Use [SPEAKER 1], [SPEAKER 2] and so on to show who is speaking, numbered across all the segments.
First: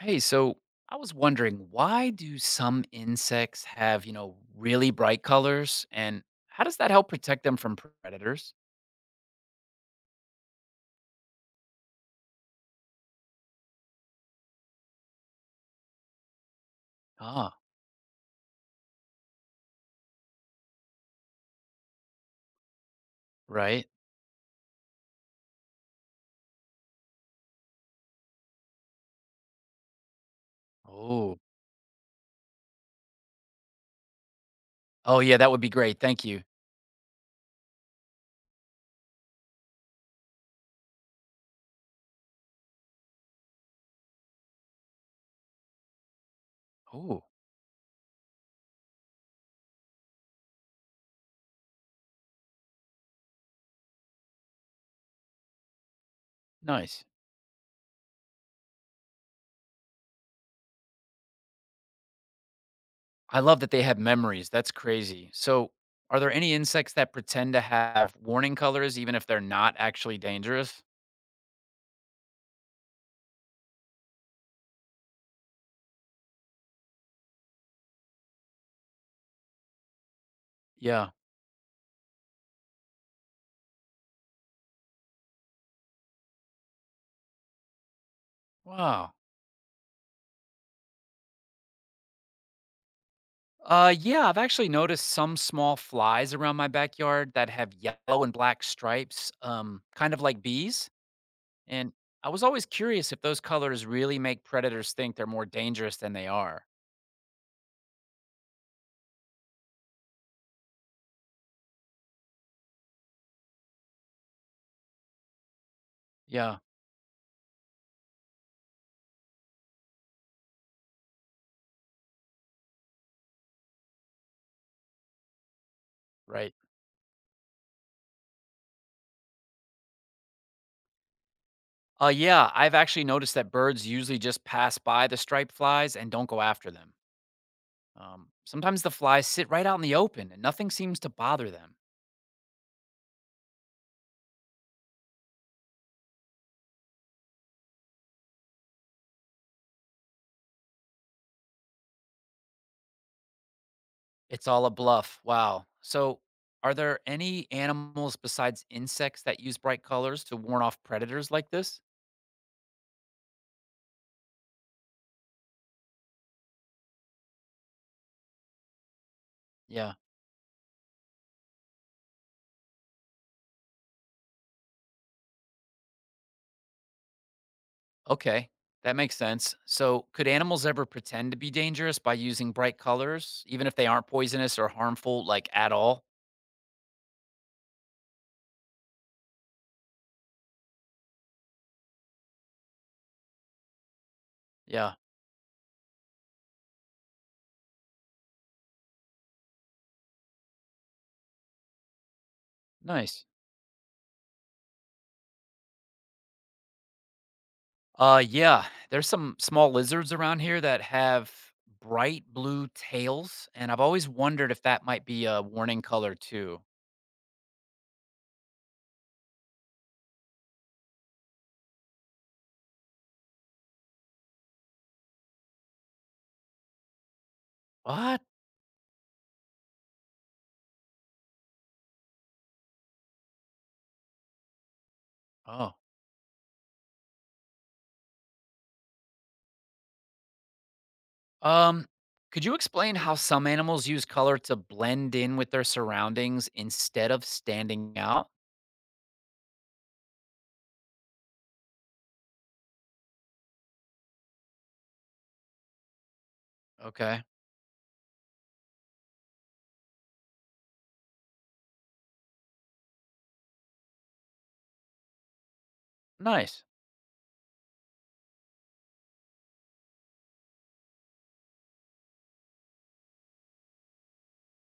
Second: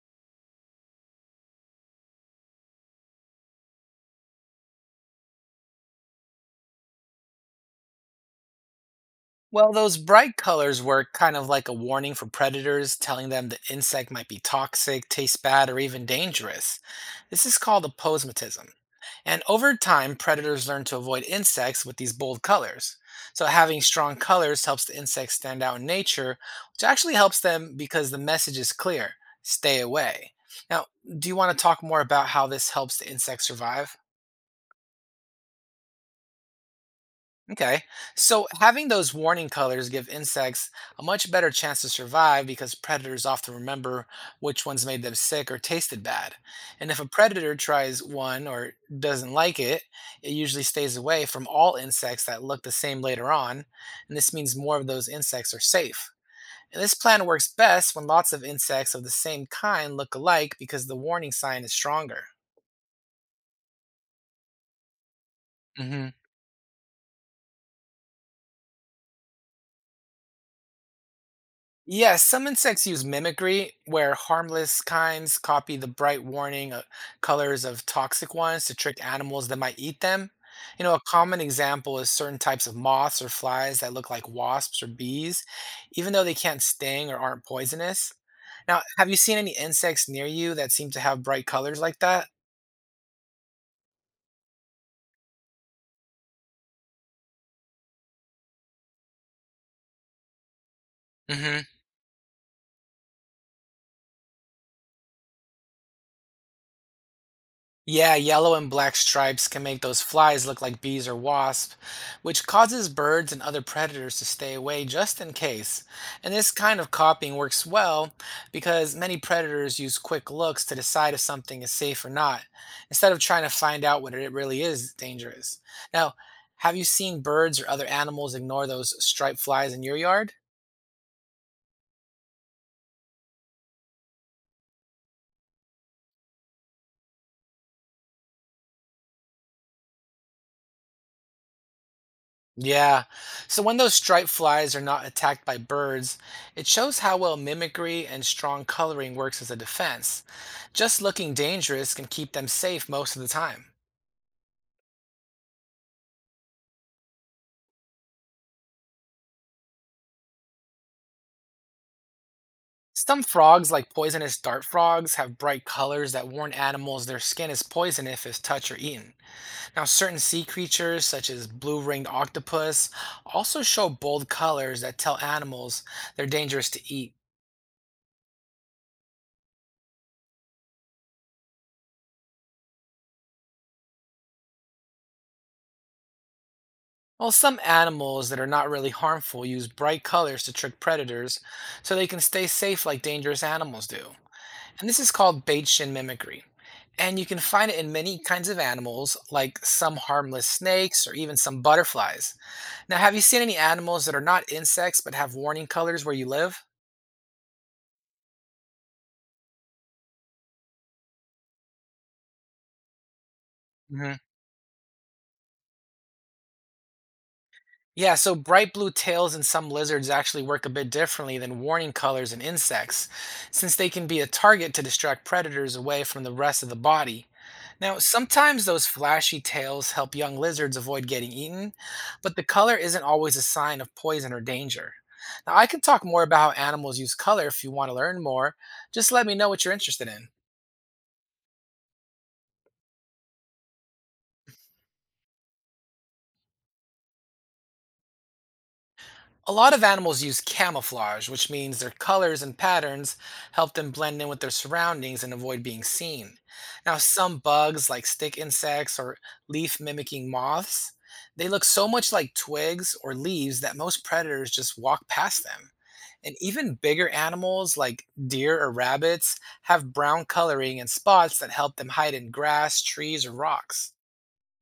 [SPEAKER 1] Hey, so I was wondering, why do some insects have, really bright colors, and how does that help protect them from predators?
[SPEAKER 2] Well, those bright colors were kind of like a warning for predators, telling them the insect might be toxic, taste bad, or even dangerous. This
[SPEAKER 1] Ah,
[SPEAKER 2] is called aposematism. And over time, predators learn to avoid insects with these bold colors. So, having
[SPEAKER 1] right.
[SPEAKER 2] strong colors helps the insects stand out in nature, which actually helps them because the message is clear: stay away. Now, do you
[SPEAKER 1] Oh.
[SPEAKER 2] want to talk more about how this helps the insects survive?
[SPEAKER 1] Oh yeah, that would be great. Thank you.
[SPEAKER 2] Okay. So having those warning colors give insects a much better chance to survive because predators often remember which ones made them sick or tasted bad. And if a
[SPEAKER 1] Oh,
[SPEAKER 2] predator tries one or doesn't like it usually stays away from all insects that look the same later on, and this means more of those insects are safe. And this
[SPEAKER 1] nice.
[SPEAKER 2] plan works best when lots of insects of the same kind look alike because the warning sign is stronger.
[SPEAKER 1] I love that they have memories. That's crazy. So, are there any insects that pretend to have warning colors even if they're not actually dangerous?
[SPEAKER 2] Yes, some insects use mimicry, where harmless kinds copy the bright warning colors of toxic ones to trick animals that might eat them. You know, a
[SPEAKER 1] Yeah.
[SPEAKER 2] common example is certain types of moths or flies that look like wasps or bees, even though they can't sting or aren't poisonous. Now, have
[SPEAKER 1] Wow.
[SPEAKER 2] you seen any insects near you that seem to have bright colors like that?
[SPEAKER 1] Yeah, I've actually noticed some small flies around my backyard that have yellow and black stripes, kind of like bees.
[SPEAKER 2] Hmm.
[SPEAKER 1] And I was always curious if those colors really make predators think they're more dangerous than they are.
[SPEAKER 2] Yeah, yellow and black stripes can make those flies look like bees or wasps, which causes birds and other predators to stay away just in case. And this
[SPEAKER 1] Yeah,
[SPEAKER 2] kind of copying works well because many predators use quick looks to decide if something is safe or not, instead of trying to find out whether it really is dangerous. Now,
[SPEAKER 1] right.
[SPEAKER 2] have you seen birds or other animals ignore those striped flies in your yard?
[SPEAKER 1] Yeah, I've actually noticed that birds usually just pass by the striped flies and don't go after them. Sometimes the flies sit right out in the open and nothing seems to bother them.
[SPEAKER 2] Yeah. So when those striped flies are not attacked by birds, it shows how well mimicry and strong coloring works as a defense. Just looking dangerous can keep them safe most of the time.
[SPEAKER 1] It's all a bluff. Wow. So, are there any animals besides insects that use bright colors to warn off predators like this?
[SPEAKER 2] Some frogs, like poisonous dart frogs, have bright colors that warn animals their skin is poison if it's touched or eaten. Now,
[SPEAKER 1] Yeah.
[SPEAKER 2] certain sea creatures, such as blue ringed octopus, also show bold colors that tell animals they're dangerous to eat.
[SPEAKER 1] Okay. That makes sense. So, could animals ever pretend to be dangerous by using bright colors, even if they aren't poisonous or harmful, like at all?
[SPEAKER 2] While some animals that are not really harmful use bright colors to trick predators so they can stay safe like dangerous animals do. And
[SPEAKER 1] Yeah.
[SPEAKER 2] this is called Baitian mimicry. And you can find it in many kinds of animals, like some harmless snakes or even some butterflies. Now, have you
[SPEAKER 1] Nice.
[SPEAKER 2] seen any animals that are not insects but have warning colors where you live?
[SPEAKER 1] Yeah. There's some small lizards around here that have bright blue tails, and I've always wondered if that might be a warning color too.
[SPEAKER 2] Yeah, so bright blue tails in some lizards actually work a bit differently than warning colors in insects, since they can be a target to distract predators away from the rest of the body. Now,
[SPEAKER 1] What?
[SPEAKER 2] sometimes those flashy tails help young lizards avoid getting eaten, but the color isn't always a sign of poison or danger. Now, I
[SPEAKER 1] Oh.
[SPEAKER 2] can talk more about how animals use color if you want to learn more. Just let me know what you're interested in.
[SPEAKER 1] Um, could you explain how some animals use color to blend in with their surroundings instead of standing out?
[SPEAKER 2] A lot of animals use camouflage, which means their colors and patterns help them blend in with their surroundings and avoid being seen. Now,
[SPEAKER 1] Okay.
[SPEAKER 2] some bugs, like stick insects or leaf mimicking moths, they look so much like twigs or leaves that most predators just walk past them. And
[SPEAKER 1] Nice.
[SPEAKER 2] even bigger animals, like deer or rabbits, have brown coloring and spots that help them hide in grass, trees, or rocks.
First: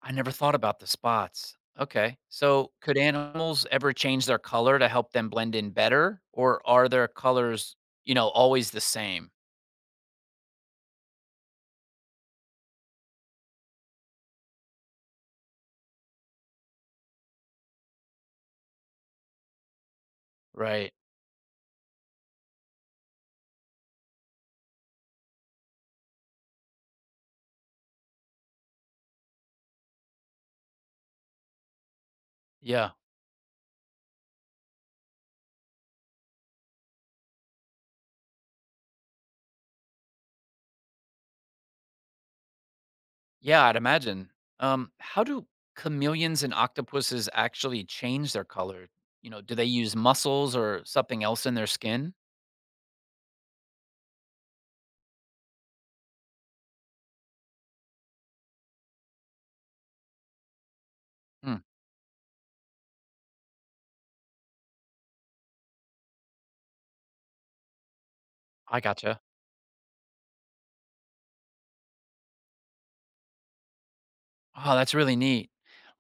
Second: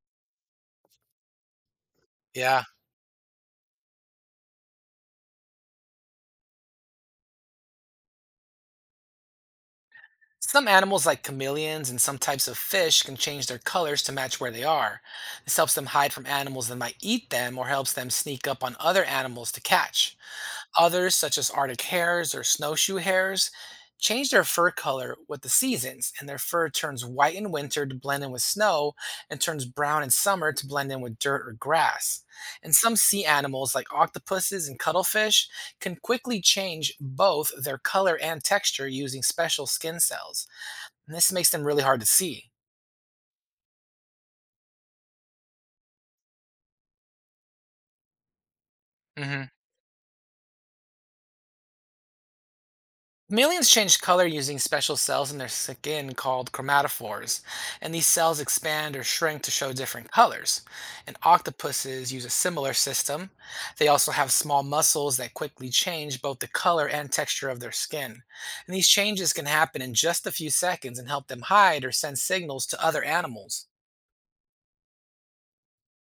[SPEAKER 1] I never thought about the spots. Okay.
[SPEAKER 2] Yeah,
[SPEAKER 1] So, could animals ever change their color to help them blend in better, or are their colors, always the same?
[SPEAKER 2] some animals, like chameleons and some types of fish, can change their colors to match where they are. This helps them hide from animals that might eat them or helps them sneak up on other animals to catch.
[SPEAKER 1] Right.
[SPEAKER 2] Others, such as Arctic hares or snowshoe hares, change their fur color with the seasons, and their fur turns white in winter to blend in with snow and turns brown in summer to blend in with dirt or grass. And
[SPEAKER 1] Yeah.
[SPEAKER 2] some sea animals, like octopuses and cuttlefish, can quickly change both their color and texture using special skin cells and this makes them really hard to see.
[SPEAKER 1] Yeah, I'd imagine. How do chameleons and octopuses actually change their color? You know,
[SPEAKER 2] Hmm.
[SPEAKER 1] do they use muscles or something else in their skin?
[SPEAKER 2] Chameleons change color using special cells in their skin called chromatophores, and these cells expand or shrink to show different colors. And
[SPEAKER 1] Hmm,
[SPEAKER 2] octopuses use a similar system. They also have small muscles that quickly change both the color and texture of their skin. And
[SPEAKER 1] I
[SPEAKER 2] these
[SPEAKER 1] gotcha.
[SPEAKER 2] changes can happen in just a few seconds and help them hide or send signals to other animals.
[SPEAKER 1] Oh, that's really neat.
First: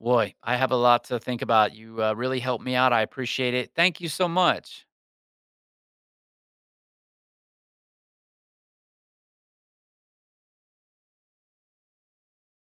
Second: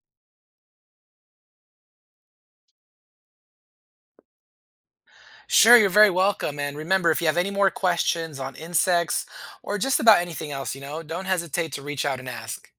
[SPEAKER 1] Boy, I have a lot to think about. You really helped me out. I appreciate it. Thank you so much.
[SPEAKER 2] Sure, you're very welcome. And remember, if you have any more questions on insects or just about anything else, you know, don't hesitate to reach out and ask.